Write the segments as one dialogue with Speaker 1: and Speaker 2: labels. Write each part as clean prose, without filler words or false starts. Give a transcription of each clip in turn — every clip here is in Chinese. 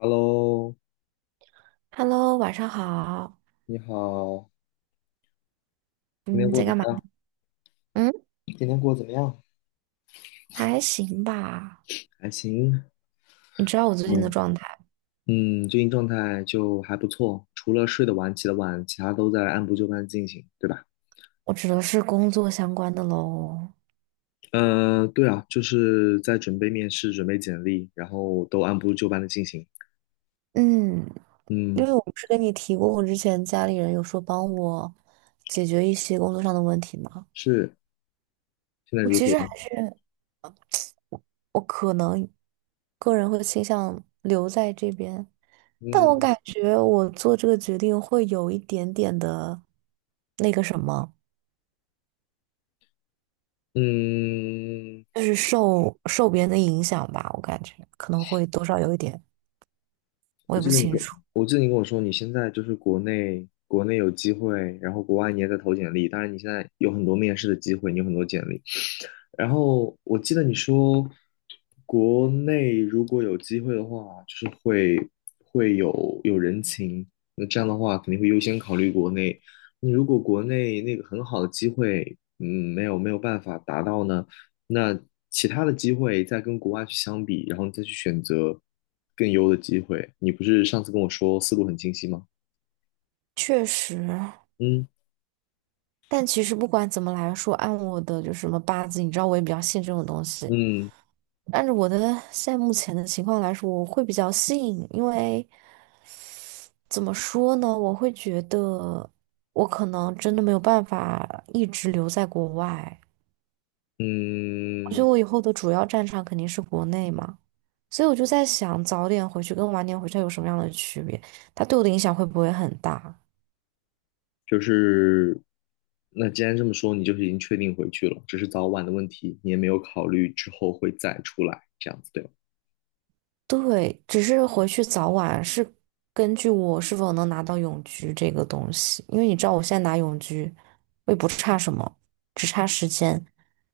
Speaker 1: 哈喽，
Speaker 2: Hello，晚上好。
Speaker 1: 你好，今天
Speaker 2: 嗯，
Speaker 1: 过
Speaker 2: 在
Speaker 1: 得怎
Speaker 2: 干嘛？
Speaker 1: 么样？
Speaker 2: 嗯，
Speaker 1: 今天过得怎么样？
Speaker 2: 还行吧。
Speaker 1: 还行，
Speaker 2: 你知道我最近的
Speaker 1: 嗯
Speaker 2: 状态，
Speaker 1: 嗯，最近状态就还不错，除了睡得晚、起得晚，其他都在按部就班进行，对吧？
Speaker 2: 我指的是工作相关的喽。
Speaker 1: 对啊，就是在准备面试、准备简历，然后都按部就班的进行。
Speaker 2: 嗯，因
Speaker 1: 嗯，
Speaker 2: 为我不是跟你提过，我之前家里人有说帮我解决一些工作上的问题吗？
Speaker 1: 是，现在
Speaker 2: 我
Speaker 1: 如
Speaker 2: 其实还
Speaker 1: 何？
Speaker 2: 是我可能个人会倾向留在这边，但我
Speaker 1: 嗯
Speaker 2: 感觉我做这个决定会有一点点的那个什么，
Speaker 1: 嗯，
Speaker 2: 就是受别人的影响吧，我感觉可能会多少有一点。我
Speaker 1: 我
Speaker 2: 也不
Speaker 1: 记得你
Speaker 2: 清
Speaker 1: 跟，
Speaker 2: 楚，
Speaker 1: 我记得你跟我说，你现在就是国内有机会，然后国外你也在投简历，当然你现在有很多面试的机会，你有很多简历。然后我记得你说，国内如果有机会的话，就是会有人情，那这样的话肯定会优先考虑国内。那如果国内那个很好的机会，没有办法达到呢，那其他的机会再跟国外去相比，然后你再去选择更优的机会。你不是上次跟我说思路很清晰吗？
Speaker 2: 确实。
Speaker 1: 嗯
Speaker 2: 但其实不管怎么来说，按我的就是什么八字，你知道我也比较信这种东西。
Speaker 1: 嗯
Speaker 2: 按照我的现在目前的情况来说，我会比较信，因为怎么说呢，我会觉得我可能真的没有办法一直留在国外。我觉得
Speaker 1: 嗯，
Speaker 2: 我以后的主要战场肯定是国内嘛，所以我就在想，早点回去跟晚点回去有什么样的区别？它对我的影响会不会很大？
Speaker 1: 就是那既然这么说，你就是已经确定回去了，只是早晚的问题，你也没有考虑之后会再出来这样子，对吧？
Speaker 2: 对，只是回去早晚是根据我是否能拿到永居这个东西，因为你知道我现在拿永居，我也不差什么，只差时间。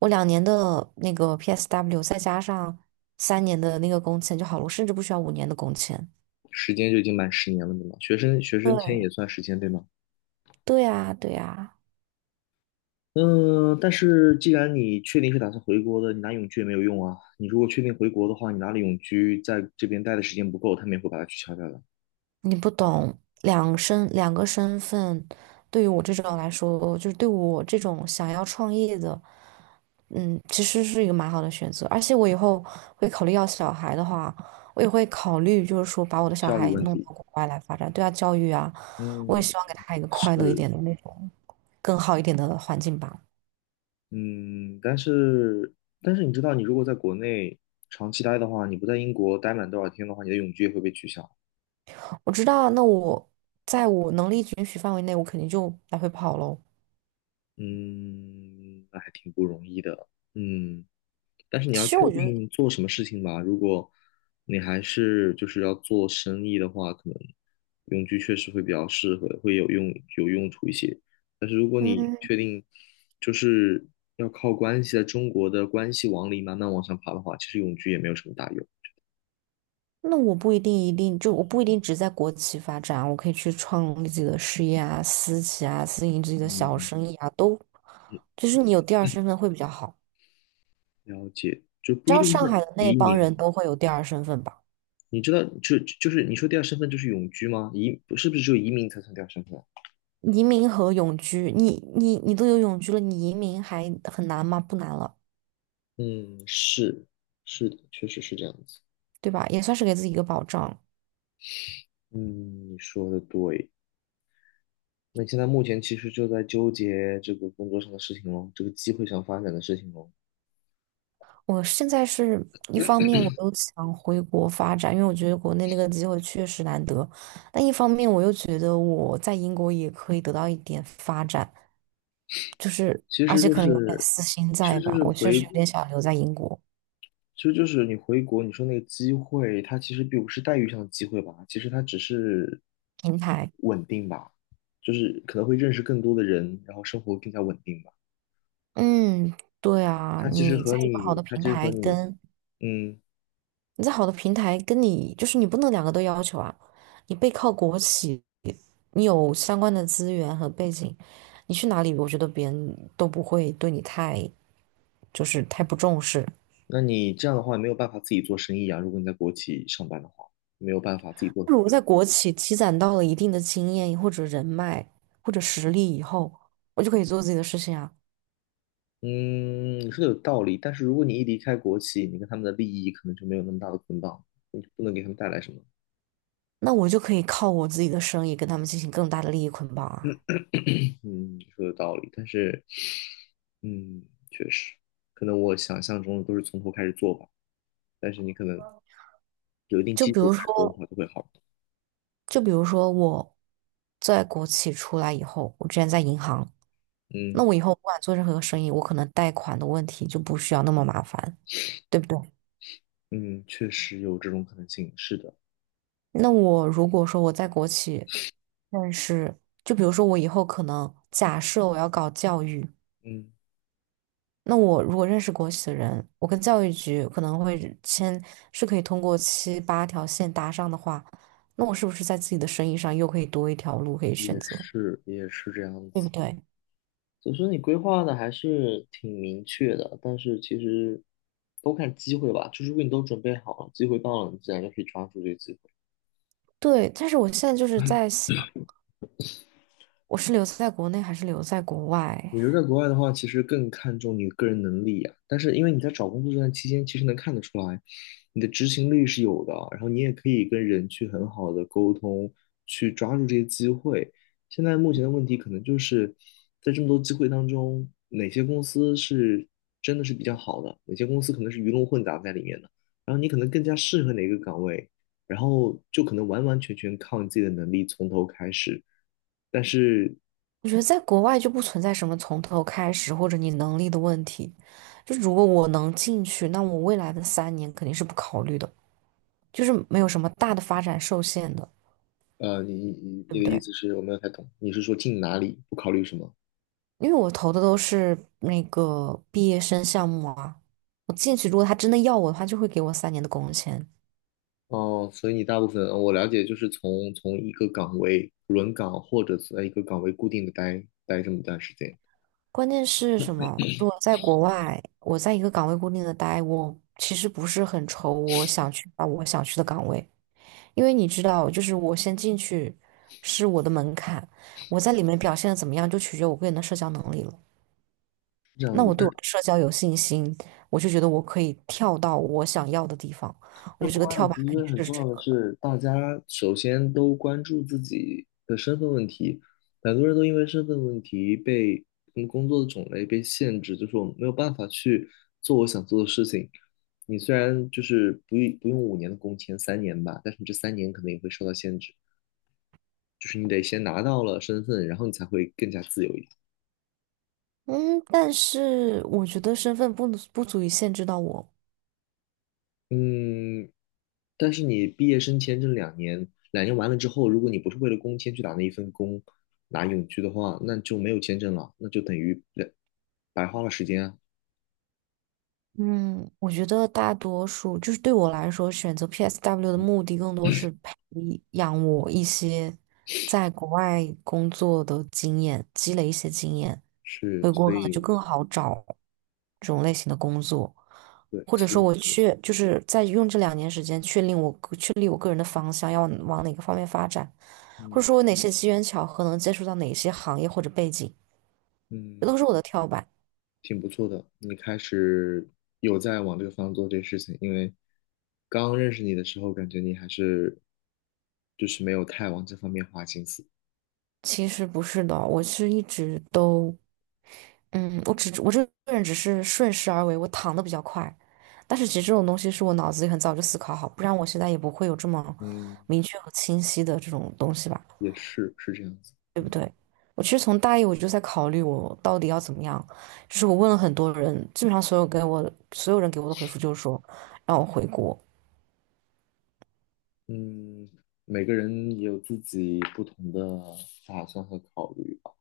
Speaker 2: 我两年的那个 PSW 再加上3年的那个工签就好了，我甚至不需要5年的工签。
Speaker 1: 时间就已经满10年了，对吗？学生签也
Speaker 2: 对，
Speaker 1: 算时间，对吗？
Speaker 2: 对呀，对呀，
Speaker 1: 嗯，但是既然你确定是打算回国的，你拿永居也没有用啊。你如果确定回国的话，你拿了永居，在这边待的时间不够，他们也会把它取消掉的。
Speaker 2: 你不懂，两个身份，对于我这种来说，就是对我这种想要创业的。嗯，其实是一个蛮好的选择，而且我以后会考虑要小孩的话，我也会考虑，就是说把我的小
Speaker 1: 教育
Speaker 2: 孩
Speaker 1: 问
Speaker 2: 弄
Speaker 1: 题，
Speaker 2: 到国外来发展，对他教育啊，我也
Speaker 1: 嗯，
Speaker 2: 希望给他一个快乐一
Speaker 1: 是，
Speaker 2: 点的那种，更好一点的环境吧。
Speaker 1: 嗯，但是你知道，你如果在国内长期待的话，你不在英国待满多少天的话，你的永居也会被取消。
Speaker 2: 我知道，那我在我能力允许范围内，我肯定就来回跑喽。
Speaker 1: 嗯，那还挺不容易的。嗯，但是你要
Speaker 2: 其实
Speaker 1: 确
Speaker 2: 我觉得，
Speaker 1: 定做什么事情吧。如果你还是就是要做生意的话，可能永居确实会比较适合，会有用处一些。
Speaker 2: 嗯，
Speaker 1: 确定就是要靠关系，在中国的关系网里慢慢往上爬的话，其实永居也没有什么大用。
Speaker 2: 那我不一定一定就我不一定只在国企发展，我可以去创立自己的事业啊，私企啊，私营自己的小
Speaker 1: 嗯，
Speaker 2: 生意啊，都就是你有第二身份会比较好。
Speaker 1: 了解，就不
Speaker 2: 知
Speaker 1: 一
Speaker 2: 道
Speaker 1: 定
Speaker 2: 上
Speaker 1: 是
Speaker 2: 海的那
Speaker 1: 移
Speaker 2: 帮人
Speaker 1: 民。
Speaker 2: 都会有第二身份吧？
Speaker 1: 你知道，就是你说第二身份就是永居吗？是不是只有移民才算第二身份？
Speaker 2: 移民和永居，你都有永居了，你移民还很难吗？不难了，
Speaker 1: 嗯，是的，确实是这样子。
Speaker 2: 对吧？也算是给自己一个保障。
Speaker 1: 嗯，你说的对。那你现在目前其实就在纠结这个工作上的事情咯，这个机会上发展的事情咯。
Speaker 2: 我现在是一方面我又想回国发展，因为我觉得国内那个机会确实难得，但一方面我又觉得我在英国也可以得到一点发展，就是
Speaker 1: 其
Speaker 2: 而
Speaker 1: 实
Speaker 2: 且
Speaker 1: 就
Speaker 2: 可能有点
Speaker 1: 是，
Speaker 2: 私心
Speaker 1: 其
Speaker 2: 在
Speaker 1: 实就
Speaker 2: 吧，
Speaker 1: 是
Speaker 2: 我确
Speaker 1: 回
Speaker 2: 实有点想留在英国
Speaker 1: 其实就是你回国，你说那个机会，它其实并不是待遇上的机会吧，其实它只是
Speaker 2: 平台。
Speaker 1: 稳定吧，就是可能会认识更多的人，然后生活更加稳定吧。
Speaker 2: 嗯，对啊，
Speaker 1: 它其实
Speaker 2: 你
Speaker 1: 和
Speaker 2: 在一个好
Speaker 1: 你，
Speaker 2: 的
Speaker 1: 它
Speaker 2: 平
Speaker 1: 其实
Speaker 2: 台
Speaker 1: 和你，
Speaker 2: 跟
Speaker 1: 嗯，
Speaker 2: 你在好的平台跟你就是你不能两个都要求啊，你背靠国企，你有相关的资源和背景，你去哪里，我觉得别人都不会对你太就是太不重视。
Speaker 1: 那你这样的话没有办法自己做生意啊。如果你在国企上班的话，没有办法自己做很
Speaker 2: 如果
Speaker 1: 大。
Speaker 2: 在国企积攒到了一定的经验或者人脉或者实力以后，我就可以做自己的事情啊，
Speaker 1: 嗯，你说的有道理，但是如果你一离开国企，你跟他们的利益可能就没有那么大的捆绑，你不能给他们带来什么。
Speaker 2: 那我就可以靠我自己的生意跟他们进行更大的利益捆绑啊。
Speaker 1: 嗯，你说的道理，但是，嗯，确实，可能我想象中的都是从头开始做吧，但是你可能有一定
Speaker 2: 就
Speaker 1: 基
Speaker 2: 比
Speaker 1: 础
Speaker 2: 如
Speaker 1: 开始做的
Speaker 2: 说，
Speaker 1: 话，就会好。
Speaker 2: 我在国企出来以后，我之前在银行。那
Speaker 1: 嗯
Speaker 2: 我以后不管做任何生意，我可能贷款的问题就不需要那么麻烦，对不对？
Speaker 1: 嗯，确实有这种可能性，是的，
Speaker 2: 那我如果说我在国企认识，就比如说我以后可能假设我要搞教育，
Speaker 1: 嗯，
Speaker 2: 那我如果认识国企的人，我跟教育局可能会签，是可以通过七八条线搭上的话，那我是不是在自己的生意上又可以多一条路可以选
Speaker 1: 也
Speaker 2: 择，
Speaker 1: 是也是这样
Speaker 2: 对不
Speaker 1: 子。
Speaker 2: 对？
Speaker 1: 所以说你规划的还是挺明确的，但是其实都看机会吧，就是如果你都准备好了，机会到了，你自然就可以抓住这个机会。
Speaker 2: 对，但是我现在就是在想，我是留在国内还是留在国外？
Speaker 1: 我觉得在国外的话，其实更看重你个人能力呀、但是因为你在找工作这段期间，其实能看得出来，你的执行力是有的，然后你也可以跟人去很好的沟通，去抓住这些机会。现在目前的问题可能就是在这么多机会当中，哪些公司是真的是比较好的，哪些公司可能是鱼龙混杂在里面的，然后你可能更加适合哪个岗位，然后就可能完完全全靠你自己的能力从头开始。但是
Speaker 2: 我觉得在国外就不存在什么从头开始或者你能力的问题。就如果我能进去，那我未来的三年肯定是不考虑的，就是没有什么大的发展受限的，
Speaker 1: 呃，你你
Speaker 2: 对
Speaker 1: 你
Speaker 2: 不
Speaker 1: 的意
Speaker 2: 对？
Speaker 1: 思是我没有太懂，你是说进哪里不考虑什么？
Speaker 2: 因为我投的都是那个毕业生项目啊，我进去如果他真的要我的话，就会给我三年的工签。
Speaker 1: 哦，所以你大部分呃我了解就是从一个岗位轮岗，或者是在一个岗位固定的待这么一段时间，是
Speaker 2: 关键是什么？如果在国外，我在一个岗位固定的待，我其实不是很愁我想去把我想去的岗位，因为你知道，就是我先进去是我的门槛，我在里面表现的怎么样，就取决于我个人的社交能力了。
Speaker 1: 这样
Speaker 2: 那我对我
Speaker 1: 子。
Speaker 2: 的社交有信心，我就觉得我可以跳到我想要的地方。我觉
Speaker 1: 在
Speaker 2: 得这个
Speaker 1: 国外，
Speaker 2: 跳板
Speaker 1: 其
Speaker 2: 肯定
Speaker 1: 实很
Speaker 2: 是
Speaker 1: 重
Speaker 2: 值
Speaker 1: 要的
Speaker 2: 得的。
Speaker 1: 是，大家首先都关注自己的身份问题。很多人都因为身份问题被工作的种类被限制，就是我没有办法去做我想做的事情。你虽然就是不用五年的工签，三年吧，但是你这三年可能也会受到限制，就是你得先拿到了身份，然后你才会更加自由一点。
Speaker 2: 嗯，但是我觉得身份不能不足以限制到我。
Speaker 1: 嗯，但是你毕业生签证两年，两年完了之后，如果你不是为了工签去打那一份工，拿永居的话，那就没有签证了，那就等于白白花了时间啊。
Speaker 2: 嗯，我觉得大多数就是对我来说，选择 PSW 的目的更多是培养我一些在国外工作的经验，积累一些经验，
Speaker 1: 是，
Speaker 2: 回国
Speaker 1: 所
Speaker 2: 可能就
Speaker 1: 以，
Speaker 2: 更好找这种类型的工作，
Speaker 1: 对，
Speaker 2: 或者
Speaker 1: 所
Speaker 2: 说
Speaker 1: 以，
Speaker 2: 我确就是在用这2年时间确定我个确立我个人的方向要往哪个方面发展，或者
Speaker 1: 嗯
Speaker 2: 说我哪些机缘巧合能接触到哪些行业或者背景，这都
Speaker 1: 嗯，
Speaker 2: 是我的跳板。
Speaker 1: 挺不错的。你开始有在往这个方向做这个事情，因为刚认识你的时候，感觉你还是就是没有太往这方面花心思。
Speaker 2: 其实不是的，我是一直都。嗯，我只我这个人只是顺势而为，我躺的比较快，但是其实这种东西是我脑子里很早就思考好，不然我现在也不会有这么
Speaker 1: 嗯，
Speaker 2: 明确和清晰的这种东西吧，
Speaker 1: 也是，是这样子。
Speaker 2: 对不对？我其实从大一我就在考虑我到底要怎么样，就是我问了很多人，基本上所有人给我的回复就是说让我回国。
Speaker 1: 嗯，每个人也有自己不同的打算和考虑吧，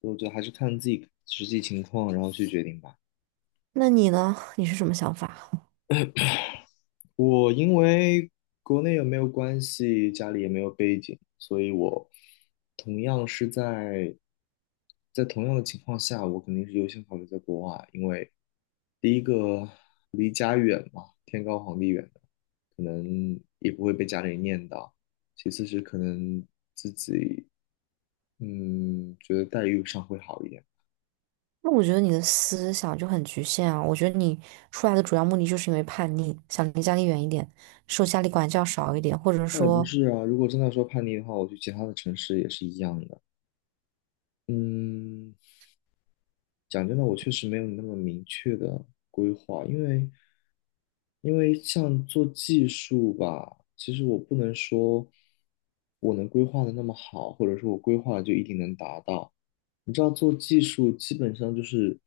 Speaker 1: 所以我觉得还是看自己实际情况，然后去决定吧。
Speaker 2: 那你呢？你是什么想法？
Speaker 1: 我因为国内也没有关系，家里也没有背景，所以我同样是在同样的情况下，我肯定是优先考虑在国外，因为第一个离家远嘛，天高皇帝远的，可能也不会被家里念叨。其次是可能自己觉得待遇上会好一点。
Speaker 2: 那我觉得你的思想就很局限啊，我觉得你出来的主要目的就是因为叛逆，想离家里远一点。受家里管教少一点，或者
Speaker 1: 那也不
Speaker 2: 说，
Speaker 1: 是啊，如果真的说叛逆的话，我去其他的城市也是一样的。嗯，讲真的，我确实没有你那么明确的规划，因为像做技术吧，其实我不能说我能规划的那么好，或者说我规划了就一定能达到。你知道做技术基本上就是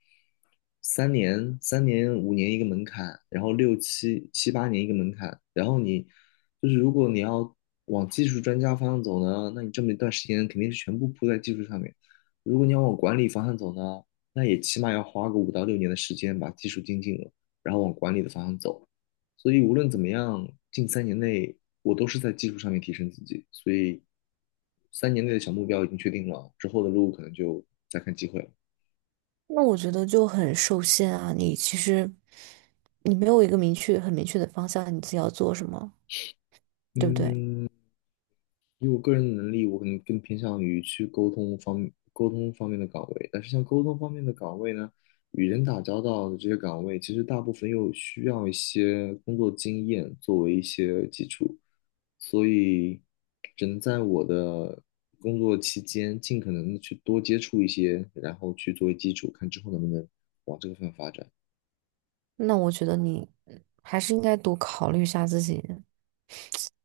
Speaker 1: 三年、三年、五年一个门槛，然后六七七八年一个门槛，然后你就是如果你要往技术专家方向走呢，那你这么一段时间肯定是全部扑在技术上面；如果你要往管理方向走呢，那也起码要花个5到6年的时间把技术精进了，然后往管理的方向走。所以无论怎么样，近三年内我都是在技术上面提升自己，所以三年内的小目标已经确定了，之后的路可能就再看机会了。
Speaker 2: 那我觉得就很受限啊，你其实你没有一个明确、很明确的方向，你自己要做什么，对不对？
Speaker 1: 嗯，以我个人的能力，我可能更偏向于去沟通方面的岗位。但是像沟通方面的岗位呢，与人打交道的这些岗位，其实大部分又需要一些工作经验作为一些基础，所以只能在我的工作期间尽可能的去多接触一些，然后去作为基础，看之后能不能往这个方向发展。
Speaker 2: 那我觉得你还是应该多考虑一下自己，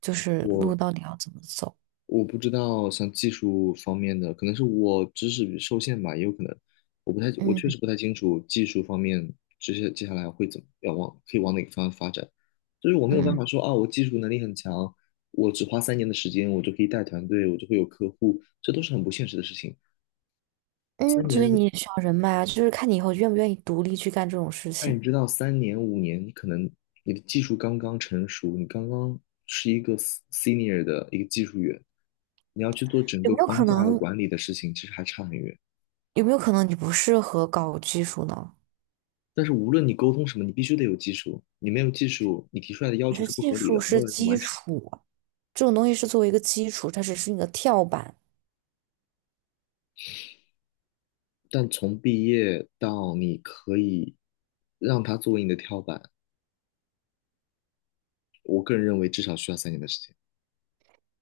Speaker 2: 就是路
Speaker 1: 我
Speaker 2: 到底要怎么走。
Speaker 1: 我不知道像技术方面的，可能是我知识受限吧，也有可能，我
Speaker 2: 嗯
Speaker 1: 确实不太清楚技术方面这些接下来会怎么可以往哪个方向发展，就是我没有办
Speaker 2: 嗯
Speaker 1: 法说啊，我技术能力很强，我只花三年的时间，我就可以带团队，我就会有客户，这都是很不现实的事情。三
Speaker 2: 嗯，所以
Speaker 1: 年，
Speaker 2: 你也需要人脉啊，就是看你以后愿不愿意独立去干这种事
Speaker 1: 那
Speaker 2: 情。
Speaker 1: 你知道，3年5年，你可能你的技术刚刚成熟，你刚刚是一个 senior 的一个技术员，你要去做整
Speaker 2: 有
Speaker 1: 个
Speaker 2: 没有
Speaker 1: 框
Speaker 2: 可
Speaker 1: 架的
Speaker 2: 能？
Speaker 1: 管理的事情，其实还差很远。
Speaker 2: 有没有可能你不适合搞技术呢？
Speaker 1: 但是无论你沟通什么，你必须得有技术。你没有技术，你提出来的要
Speaker 2: 我觉
Speaker 1: 求
Speaker 2: 得
Speaker 1: 是不
Speaker 2: 技
Speaker 1: 合理
Speaker 2: 术
Speaker 1: 的，没
Speaker 2: 是
Speaker 1: 有人能
Speaker 2: 基
Speaker 1: 完成。
Speaker 2: 础啊这种东西是作为一个基础，它只是你的跳板。
Speaker 1: 但从毕业到你可以让它作为你的跳板，我个人认为至少需要三年的时间。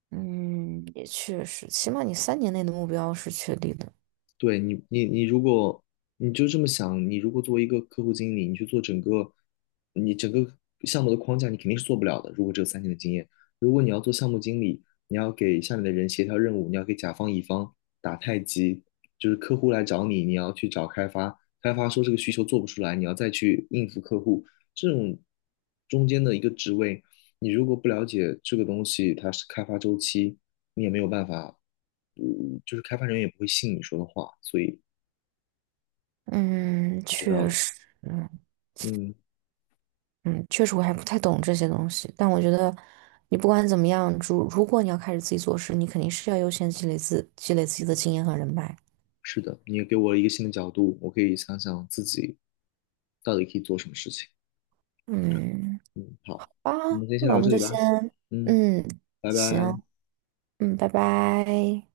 Speaker 2: 嗯，也确实，起码你3年内的目标是确定的。
Speaker 1: 对你，你如果你就这么想，你如果作为一个客户经理，你去做你整个项目的框架，你肯定是做不了的。如果只有三年的经验，如果你要做项目经理，你要给下面的人协调任务，你要给甲方乙方打太极，就是客户来找你，你要去找开发，开发说这个需求做不出来，你要再去应付客户，这种中间的一个职位，你如果不了解这个东西它是开发周期，你也没有办法就是开发人员也不会信你说的话，所以
Speaker 2: 嗯，
Speaker 1: 你知道
Speaker 2: 确
Speaker 1: 的，
Speaker 2: 实，嗯
Speaker 1: 嗯，
Speaker 2: 嗯，确实我还不太懂这些东西，但我觉得你不管怎么样，如果你要开始自己做事，你肯定是要优先积累自己的经验和人脉。
Speaker 1: 是的，你也给我了一个新的角度，我可以想想自己到底可以做什么事情。
Speaker 2: 嗯，
Speaker 1: 嗯，好，
Speaker 2: 啊，
Speaker 1: 我们今天先
Speaker 2: 那
Speaker 1: 聊
Speaker 2: 我
Speaker 1: 到
Speaker 2: 们
Speaker 1: 这
Speaker 2: 就
Speaker 1: 里吧。
Speaker 2: 先，
Speaker 1: 嗯，
Speaker 2: 嗯，
Speaker 1: 拜拜。
Speaker 2: 行，嗯，拜拜。